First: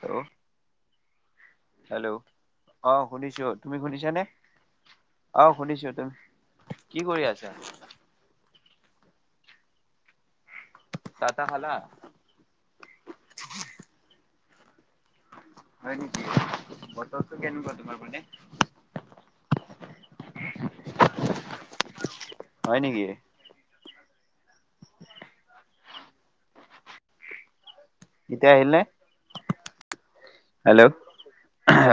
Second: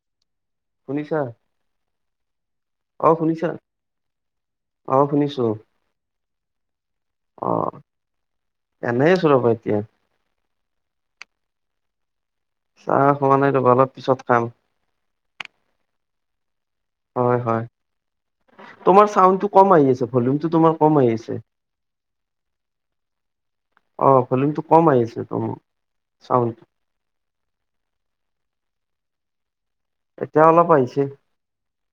অ', শুনিছা? হেল্ল' অ', শুনিছো তুমি শুনিছানে? অ শুনিছো অ'শুনিছো তুমি? কি কৰি অ আছা? এনেই আছো ৰ'বা এতিয়া। চাহ খালা? চাহ খোৱা নাই ৰ'বা অলপ পিছত খাম। হয় নেকি, বতৰটো হয় হয় কেনেকুৱা তোমাৰ পিনে? তোমাৰ চাউণ্ডটো কম আহি আছে, ভ'লিয়ামটো তোমাৰ কম আহি আছে। হয় নেকি? ভ'লিয়ামটো কম আহি আছে, তুমা চাউণ্ড। এতিয়া আহিল নে। এতিয়া অলপ হেল্ল' আহিছে-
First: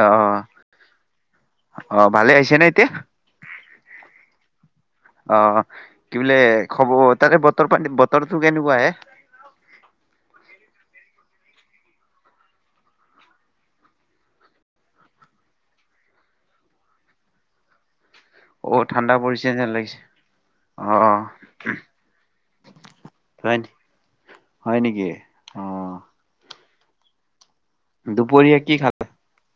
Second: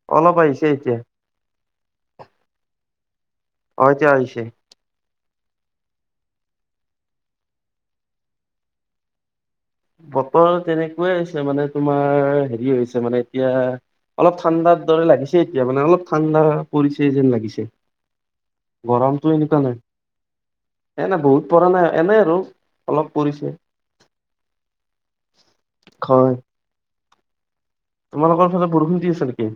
অ অলপ আহিছে এতিয়া। অ' ভালে আহিছেনে এতিয়া। অ' এতিয়া আহিছে। অ' কি বোলে খবৰ তাতে বতৰ পাতি বতৰটো কেনেকুৱা হে। বতৰ তেনেকুৱাই হৈছে মানে, তোমাৰ হেৰি হৈছে মানে এতিয়া অলপ ঠাণ্ডাৰ দৰে লাগিছে এতিয়া মানে অলপ ঠাণ্ডা পৰিছে যেন লাগিছে। অ ঠাণ্ডা গৰমটো পৰিছে এনেকোৱা যেন নাই। লাগিছে অ এ নাই বহুত পৰা নাই এনেই আৰু অলপ পৰিছে। হয় হয় নেকি, অ'। হয় তোমালোকৰ দুপৰীয়া ফালে কি খাল বৰষুণ দি আছে নেকি।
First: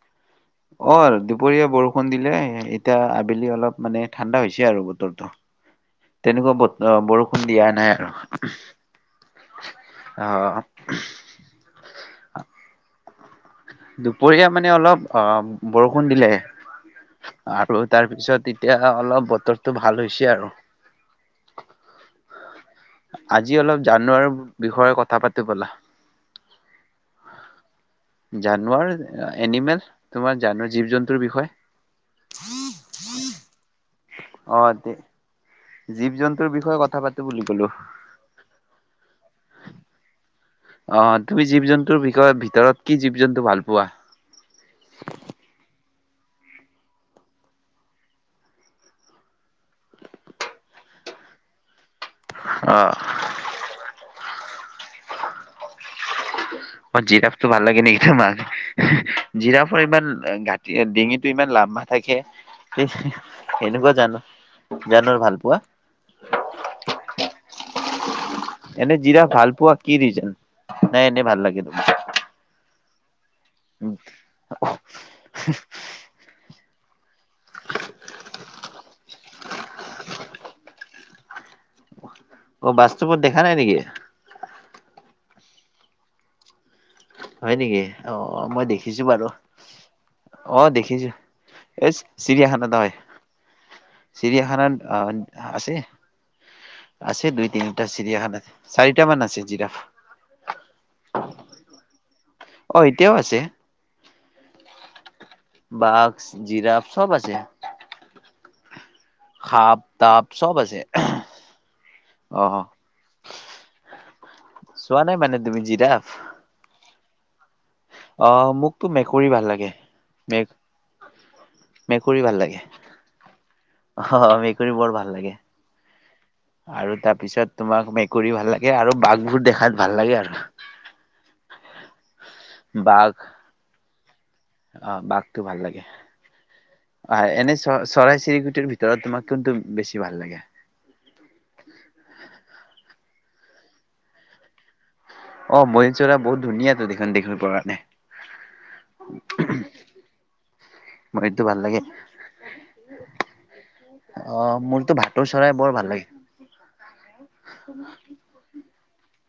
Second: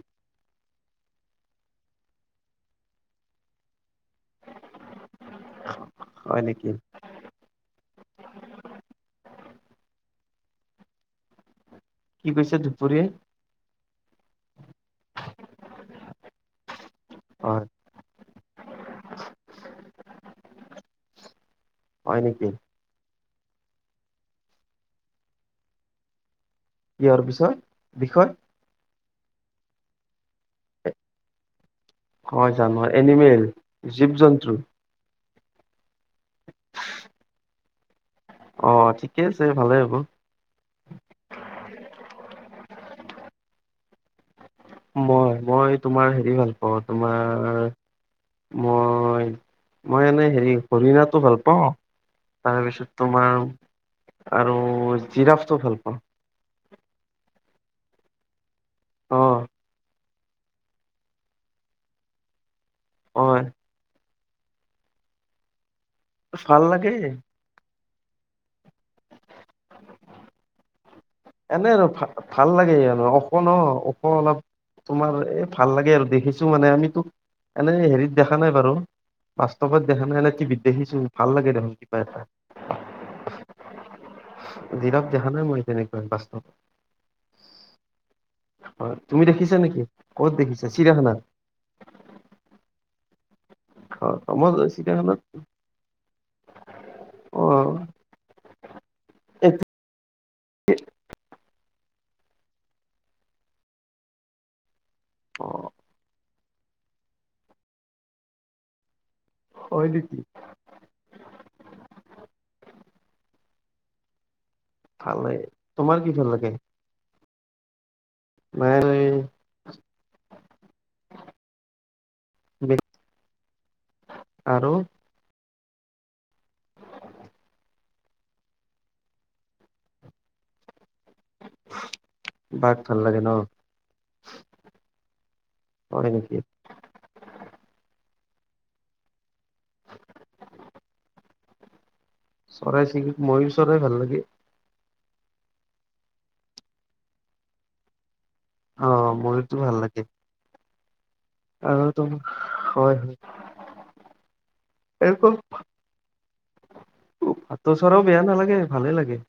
অ' দুপৰীয়া বৰষুণ দিলে, এতিয়া আবেলি অলপ মানে ঠাণ্ডা হৈছে আৰু বতৰটো। হয় তেনেকুৱা নেকি বত বৰষুণ দিয়া নাই আৰু। অ'। কি কৈছে দুপৰীয়া। দুপৰীয়া মানে অলপ অ বৰষুণ দিলে। হয় আৰু তাৰপিছত এতিয়া অলপ বতৰটো ভাল হৈছে আৰু। হয় নেকি। আজি অলপ জানোৱাৰৰ বিষয়ে কথা পাতো ব'লা। কিহৰ বিচয়। জানুৱাৰ এনিমেল। তোমাৰ জানো জীৱ জন্তুৰ বিষয়ে হয়, জানোৱাৰ এনিমেল, জীৱ অ জন্তু। তে জীৱ জন্তুৰ বিষয়ে কথা পাতো বুলি ক'লো। অ' ঠিকে আছে ভালে হ'ব। অ' তুমি জীৱ জন্তুৰ বিষয় ভিতৰত কি জীৱ জন্তু ভাল পোৱা। মই- মই তোমাৰ হেৰি ভাল পাওঁ তোমাৰ মই- মই এনেই হেৰি হৰিণাটো ভাল পাওঁ অ তাৰপিছত তোমাৰ আৰু জিৰাফটো ভাল পাওঁ। অ' জিৰাফটো ভাল লাগে নেকি তোমাৰ, অ জিৰাফৰ ইমান গাত ডিঙিটো ইমান লাম্বা থাকে, সেই হয় সেনেকুৱা জানো জানোৱাৰ ভাল পোৱা। ভাল লাগে। এনে জিৰাফ ভাল পোৱা কি ৰিজন। নাই এনে ভাল লাগে এনেই আৰু তোমাৰ? ভ ভাল লাগে ইয়াক। ওখ ন ওখ অলপ তোমাৰ এই ভাল লাগে আৰু দেখিছো মানে আমিতো এনে হেৰিত দেখা নাই বাৰু, বাস্তৱত দেখা নাই এনে টিভিত দেখিছো ভাল লাগে। দেখোন কিবা এটা অ' বাস্তবত দেখা নাই নেকি। জিৰাফ দেখা নাই মই তেনেকুৱা বাস্তব হয় নেকি অ', মই হয় দেখিছো তুমি বাৰু। দেখিছা নেকি ক'ত দেখিছা অ' দেখিছো চিৰিয়াখানাত এই চিৰিয়াখানাত, হয়। অ মই চিৰিয়াখানাত আ চিৰিয়াখানাত আছে। আছে অ দুই তিনিটা চিৰিয়াখানা চাৰিটা মান আছে। এইটো অ' এতিয়াও আছে। অ বাঘ, জিৰাফ চব আছে। সাপ হয় নেকি তাপ চব আছে অ। চোৱা নাই ভালে মানে তুমি তোমাৰ কি জিৰাফ। ভাল লাগে অ, মোকতো নাই মেকুৰী ভাল লাগে মেক মেকুৰী ভাল লাগে। অ' আৰু মেকুৰী বৰ ভাল লাগে। আৰু তাৰপিছত তোমাক মেকুৰী ভাল লাগে আৰু বাঘবোৰ দেখাত ভাল লাগে আৰু। ভাল লাগে বাঘ, ন অ' বাঘ। টো ভাল লাগে। অ, হয় নেকি এনে চ চৰাই চিৰিকটিৰ ভিতৰত তোমাক কোনটো বেছি ভাল লাগে। চৰাই চিৰি ময়ুৰ চৰাই ভাল লাগে। অ, ময়ুৰ চৰাই বহুত ধুনীয়া তো দেখোন দেখিব কাৰণে। অ, ময়ুৰতো ভাল লাগে। ময়ুৰটো ভাল লাগে আৰু তোমাৰ হয় হয়। অ, মোৰতো ভাটৌ চৰাই বৰ ভাল লাগে। ভাতৌ চৰাইও বেয়া নালাগে ভালে লাগে।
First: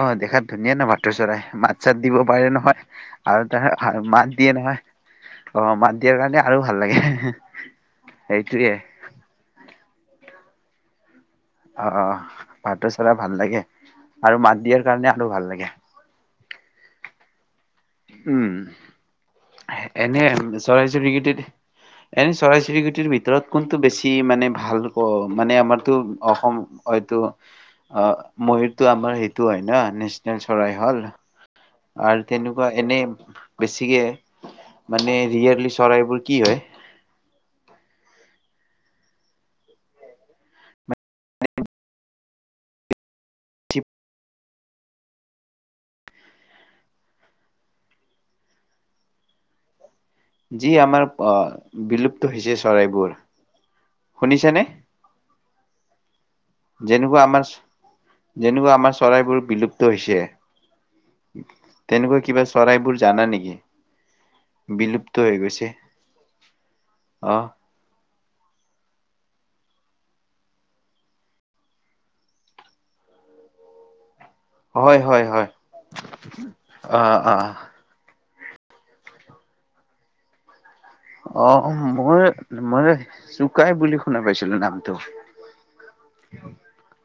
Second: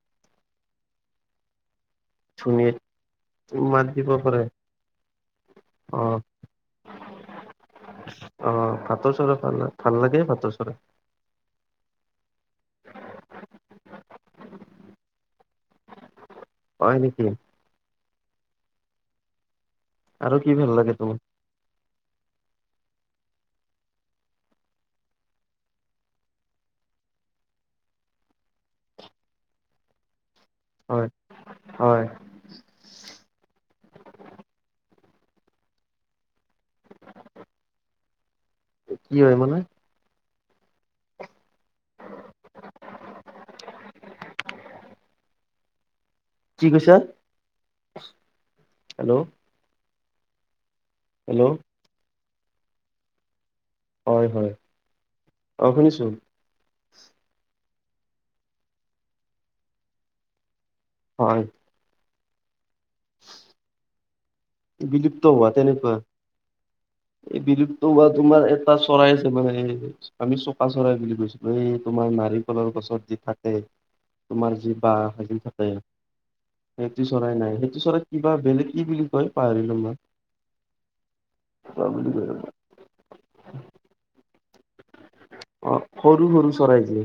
অ, দেখাত ধুনীয়া ন ভাটৌ চৰাই। মাত চাত দিব পাৰে ধুনীয়া নহয় আৰু তা দিব মাত পাৰে দিয়ে নহয়। অ, মাত দিয়াৰ কাৰণে আৰু ভাল লাগে। অ, সেইটোয়ে ভাটৌ চৰা ভাল ভাল লাগে ভাটৌ চৰাই। অ, ভাটৌ চৰাই ভাল লাগে আৰু মাত দিয়াৰ কাৰণে আৰু ভাল লাগে। হয় নেকি? উম। এনে আৰু কি ভাল চৰাই লাগে তোমাৰ চিৰিকটিত, এনে চৰাই চিৰিকটিৰ ভি ভিতৰত কোনটো বেছি মানে ভাল ক মানে আমাৰতো অসম হয়তো অ, ময়ুৰটো আমাৰ সেইটো হয় ন নিচ চনেল চৰাই হ'ল হয় হয় আৰু তেনেকুৱা এনে বেছিকে মানে ৰিয়েলি চৰাইবোৰ কি হয়। কি হয় মানে। কি কৈছা? হেল্ল' যি আমাৰ হেল্ল' বিলুপ্ত হৈছে চৰাইবোৰ। হয়, হয়, শুনিছেনে অ' শুনিছো। যেনেকুৱা আমাৰ, যেনেকুৱা আমাৰ চৰাইবোৰ বিলুপ্ত হৈছে। হয় তেনেকুৱা কিবা চৰাইবোৰ জানা নেকি? বিলুপ্ত হৈ হোৱা গৈছে তেনেকুৱা। অ এই বিলুপ্ত হোৱা তোমাৰ এটা চৰাই আছে মানে আমি চকা চৰাই বুলি কৈছিলো এই তোমাৰ নাৰিকলৰ গছত থাকে। তোমাৰ যি হয় বাহ হয় সাজি হয় থাকে সেইটো অ চৰাই অ নাই সেইটো চৰাই কিবা বেলেগ কি বুলি কয় পাহৰিলো মানে অ, মই মই চুকাই বুলি শুনা পাইছো। চিলো নামটো। অ সৰু সৰু চৰাই যে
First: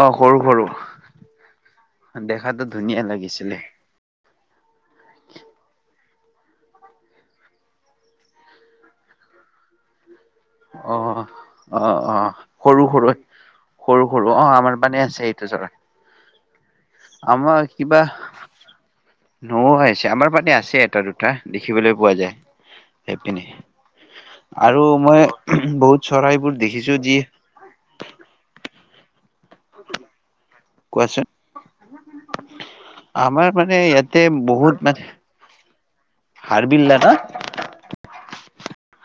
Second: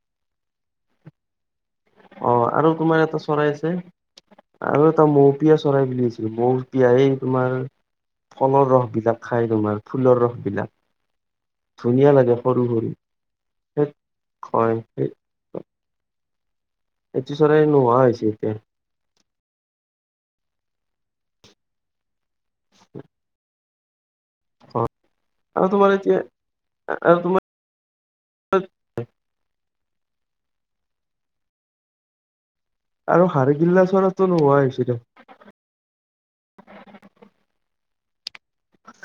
অ, সৰু সৰু অ আৰু দেখাতো তোমাৰ ধুনীয়া এটা চৰাই লাগিছিলে। আছে আৰু এটা মৌপিয়া চৰাই বুলি আছে। মৌপিয়ায়ে তোমাৰ ফলৰ ৰস বিলাক খায় তোমাৰ ফুলৰ ৰস বিলাক অ, অ, অ, অ, সৰু সৰু। সেই সৰু সৰু অ, হয় আমাৰ ইপানে সেই আছে সেইটো চৰাই। এইটো আমাৰ চৰাই কিবা নোহোৱা হৈছে এতিয়া। নোহোৱা হৈছে আমাৰ পানে আছে এটা দুটা দেখিবলৈ পোৱা যায় সেইপিনে। আৰু মই আৰু তোমাৰ বহুত এতিয়া চৰাইবোৰ দেখিছো আৰু যি তোমাৰ কোৱাচোন আৰু আমাৰ মানে হাৰগিল্লা ইয়াতে চৰাইটো নোহোৱা হৈছে বহুত দে মানে হাৰবিল্লা ন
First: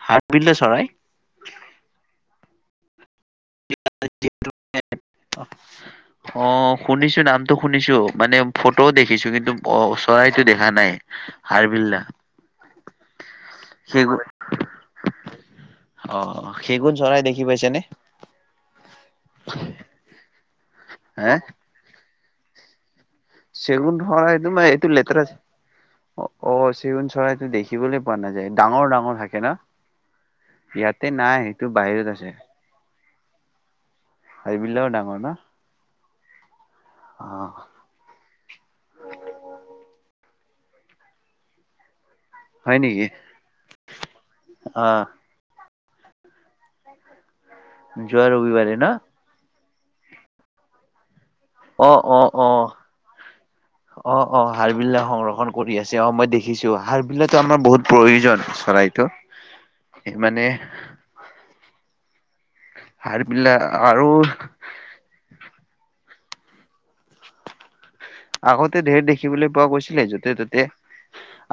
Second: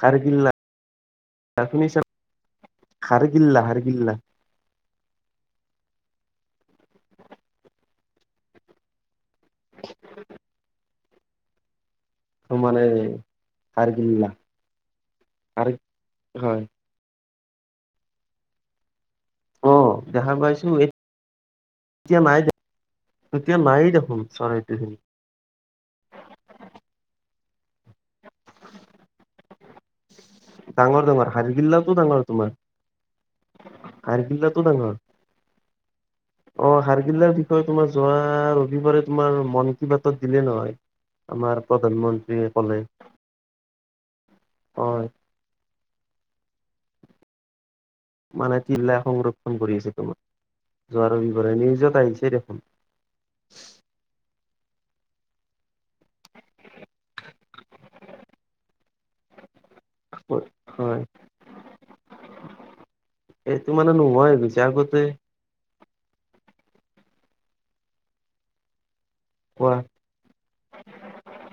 কাৰগিল্লিছ খাৰগিল্লাৰ [unintelligible] ইল অ শুনিছো, নামটো শুনিছো মানে ফটোও দেখিছো কিন্তু একদম অ চৰাইতো দেখা নাই হাৰ বিল্লা ত মানে সগা অ সেইগুণ চৰাই দেখি পাইছেনে। অ দেখা পাইছো। হা এতিয়া নাই দে এতিয়া নাই চেগুন দেখোন চৰাই তমাৰ চৰাইটো এইটো লেতেৰা আছে অ চেগুন চৰাই দেখিবলৈ পোৱা নাযায়। ডাঙৰ ডাঙৰ থাকে ন ডাঙৰ ইয়াতে ডাঙৰ নাই সটো হাৰগিল্লাটো বাহিৰত ডাঙৰ আছে তোমাৰ আৰু বিল ডাঙৰ ন অ অ হাৰগিল্লাৰ বিষয়ে তোমাৰ যোৱা ৰবিবাৰে তোমাৰ মন কি বাতত দিলে নহয় আমাৰ প্ৰধানমন্ত্ৰীয়ে ক'লে আহ। হয় যোৱা মানে ৰবিবাৰে ন তিলাই সংৰক্ষণ কৰি আছে তোমাৰ জোৱাৰ অ, অ, অ, অ, অ হাল বিলাক সংৰক্ষণ কৰি আছে অ মই দেখিছো হাৰ বিলাকো আমাৰ বহুত প্ৰয়োজন চৰাইটো মানে হয় সাৰ বিলাক এইটো মানে আৰু নোহোৱা হৈ গৈছে আগতে আগতে ধেৰ দেখিবলৈ পোৱা কোৱা গৈছিলে য'তে ত'তে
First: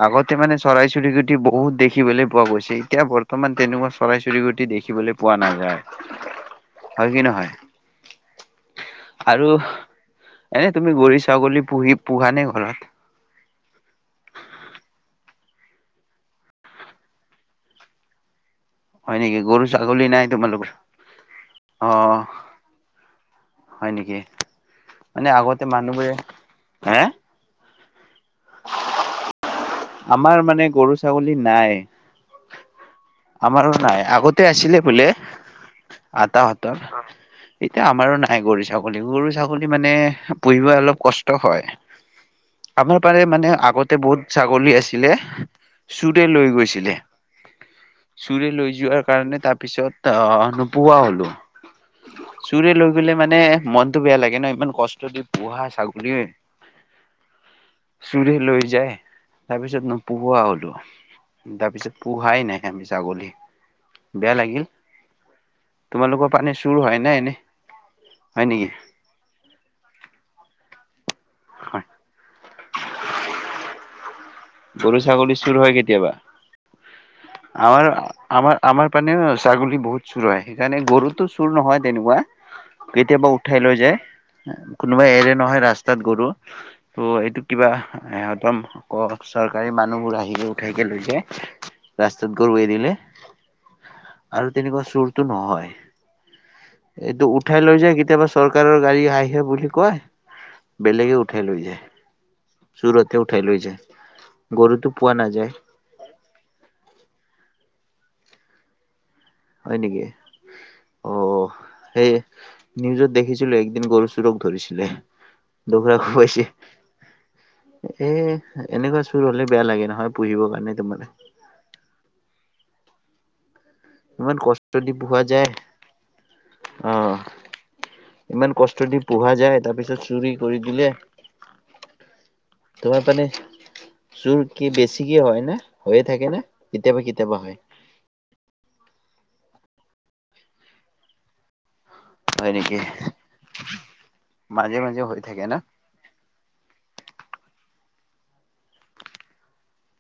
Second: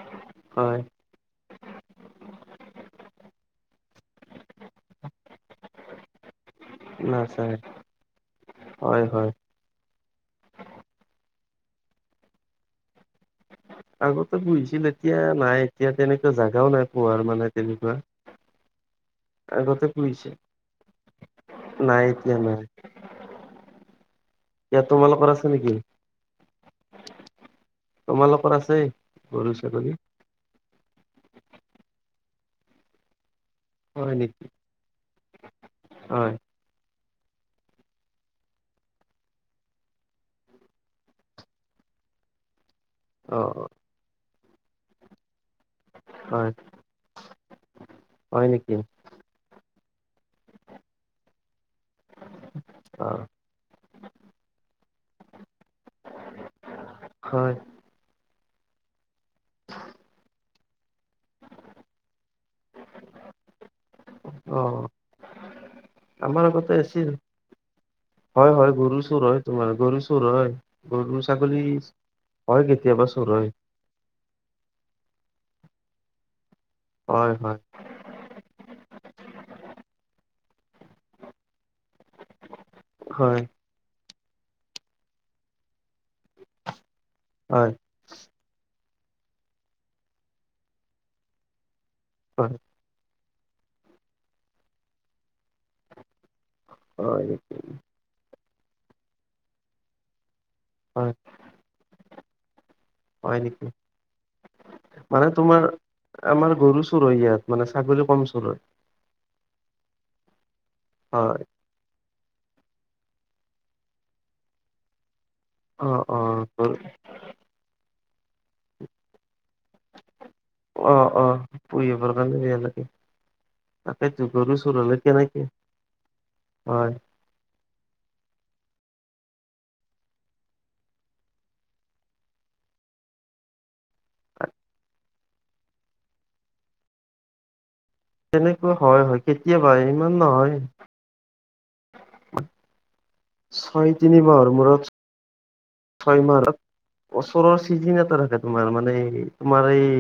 আগতে মানে হয় চৰাই চিৰিকুটি বহুত দেখিবলে পোৱা গৈছে। এতিয়া বৰ্তমান তেনেকুৱা চৰাই চিৰিকু দেখিবলৈ পোৱা নাযায়। হয় কি নহয় নাচায় হয় হয় আৰু এনে তুমি গৰিছ [unintelligible] ছাগলী পুহি পোহা নে ঘৰত আগতে পুহিছিল এতিয়া নাই এতিয়া তেনেকুৱা জাগাও নাই পোহাৰ মানে তেনেকুৱা হয় নেকি গৰু আগতে ছাগলী নাই পুহিছিল তোমালোকৰ অ নাই এতিয়া নাই হয় নেকি এতিয়া তোমালোকৰ মানে আছে আগতে নেকি মানুহবোৰে হে তোমালোকৰ আছে গৰু ছাগলী আমাৰ মানে গৰু ছাগলী নাই। আমাৰো নাই হয় নেকি আগতে আছিলে বোলে। হয় আতাহতৰ এতিয়া আমাৰো নাই গৰু ছাগলী, গৰু ছাগলী মানে পুহিব অলপ কষ্ট হয়। আমাৰ পাৰে [unintelligible] অ মানে অ আগতে বহুত ছাগলী আছিলে। চুৰে লৈ হয় গৈছিলে। হয় চুৰে লৈ নেকি যোৱাৰ কাৰণে তাৰপিছত আহ নোপোহা হলো চুৰে লৈ অ গলে মানে মনতটো বেয়া লাগে ন। ইমান কষ্ট দি পোহা ছাগলী হয় চুৰে লৈ যায় তাৰপিছত নোপোহোৱা হলো। তাৰপিছত পুহাই নাই আমি ছাগলী বেয়া অ লাগিল তোমালোকৰ আমাৰ পানী আগতে চুৰ হয় আছিল নাই এনেই হয়, হয় গৰু চুৰ হয় তোমাৰ গৰু চুৰ হয় গৰু ছাগলী হয় কেতিয়াবা চুৰ হয় গৰু ছাগলী চুৰ হয় কেতিয়াবা হয় হয় আমাৰ, আমাৰ আমাৰ পেনে ছাগলী বহুত চুৰ হয় সেইকাৰণে গৰুতো চুৰ নহয় তেনেকুৱা কেতিয়াবা হয় উঠাই লৈ যায়। কোনোবাই এৰে নহয় ৰাস্তাত গৰু ত এইটো হয় কিবাহদম অক চৰকাৰী মানুহবোৰ আহিলে উঠাইকে লৈ যায় ৰাস্তাত গৰু এৰিলে। আৰু তেনেকুৱা চুৰতটো নহয়। হয় এইটো হয় উঠাই লৈ যায় কেতিয়াবা চৰকাৰৰ গাড়ী আহে বুলি কয় হয় বেলেগে উঠাই লৈ যায়। সুৰতে হয় উঠাই‌ লৈ নেকি যায়। গৰুটো পোৱা মানে নাযায় তোমাৰ আমাৰ গৰু চুৰ হয় ইয়াত মানে চাগলি কম চুৰ হয়। হয় নেকি অ, হয় সেই নিউজত দেখিছিলো একদিন গৰু চুৰক ধৰিছিলে। অ দঘৰাৰাকো অ পৈছে গৰু এ এনেকুৱা চুৰ হলে। বেয়া লাগে নহয় পুহিব কাৰণে এটো অ মানে। অ পুহিবৰ কাৰণে বেয়া লাগে তাকেতো ইমান গৰু কষ্ট চুৰ দি হলে পহোৱা কেনেকে যায়। অ হয় ইমান কষ্ট দি পোহা যায় তাৰপিছত চুৰি কৰি দিলে তোমাৰ পান চোৰ কি বেছিকে হয় নে, হৈয়ে থাকে নে কেতিয়াবা, কেতিয়াবা হয়। এনেকুৱা হয় হয় কেতিয়াবা ইমান নহয় হয় নেকি ছয় তিনি বাৰ মাজে মূৰত মাজে হৈ থাকে ন ছয় মাহত ওচৰৰ চিজন এটা থাকে তোমাৰ মানে তোমাৰ এই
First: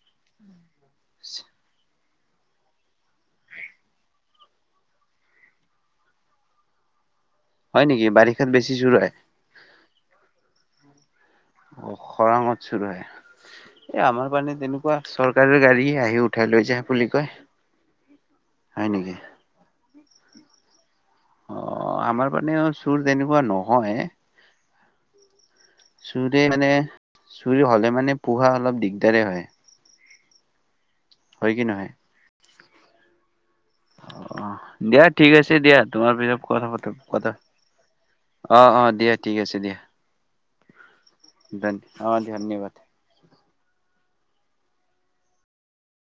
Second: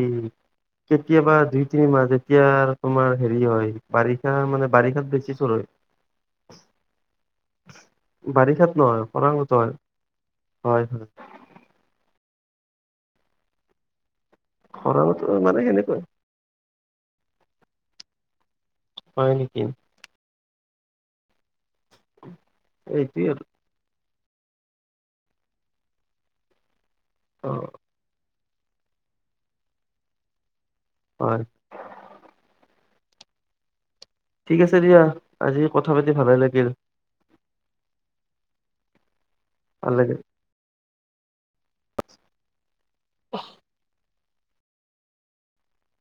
কেতিয়াবা দুই তিনি মাজে এতিয়া তোমাৰ হেৰি হয় বাৰিষা মানে বাৰিষাত বেছি চোৰ হয় হয় নেকি বেছি বাৰিষাত চুৰ নহয় হয় খৰাংত হয় হয় হয় অ খৰাঙত চোৰ হয় এই আমাৰ তেনেকুৱা খৰাঙত মানে চৰকাৰে গাড়ী সেনেকুৱাই আহি উঠাই লৈ য বুলি কয় হয় নেকি অ আমাৰ মানেও চোৰ এইটোয়ে তেনেকুৱা আৰু নহয় চোৰে মানে অ চৰি হ'লে মানে পোহা অলপ দিগদাৰে হয় হয় কি নহয় অ ঠিক আছে দিয়া ঠিক আছে আজি দিয়া কথা পাতি তোমাৰ ভালে পিছত লাগিল কথা পা কথা আহ অ দিয়া ঠিক আছে দিয়া। ভাল লাগিল। ধন অ ধন্যবাদ। আহ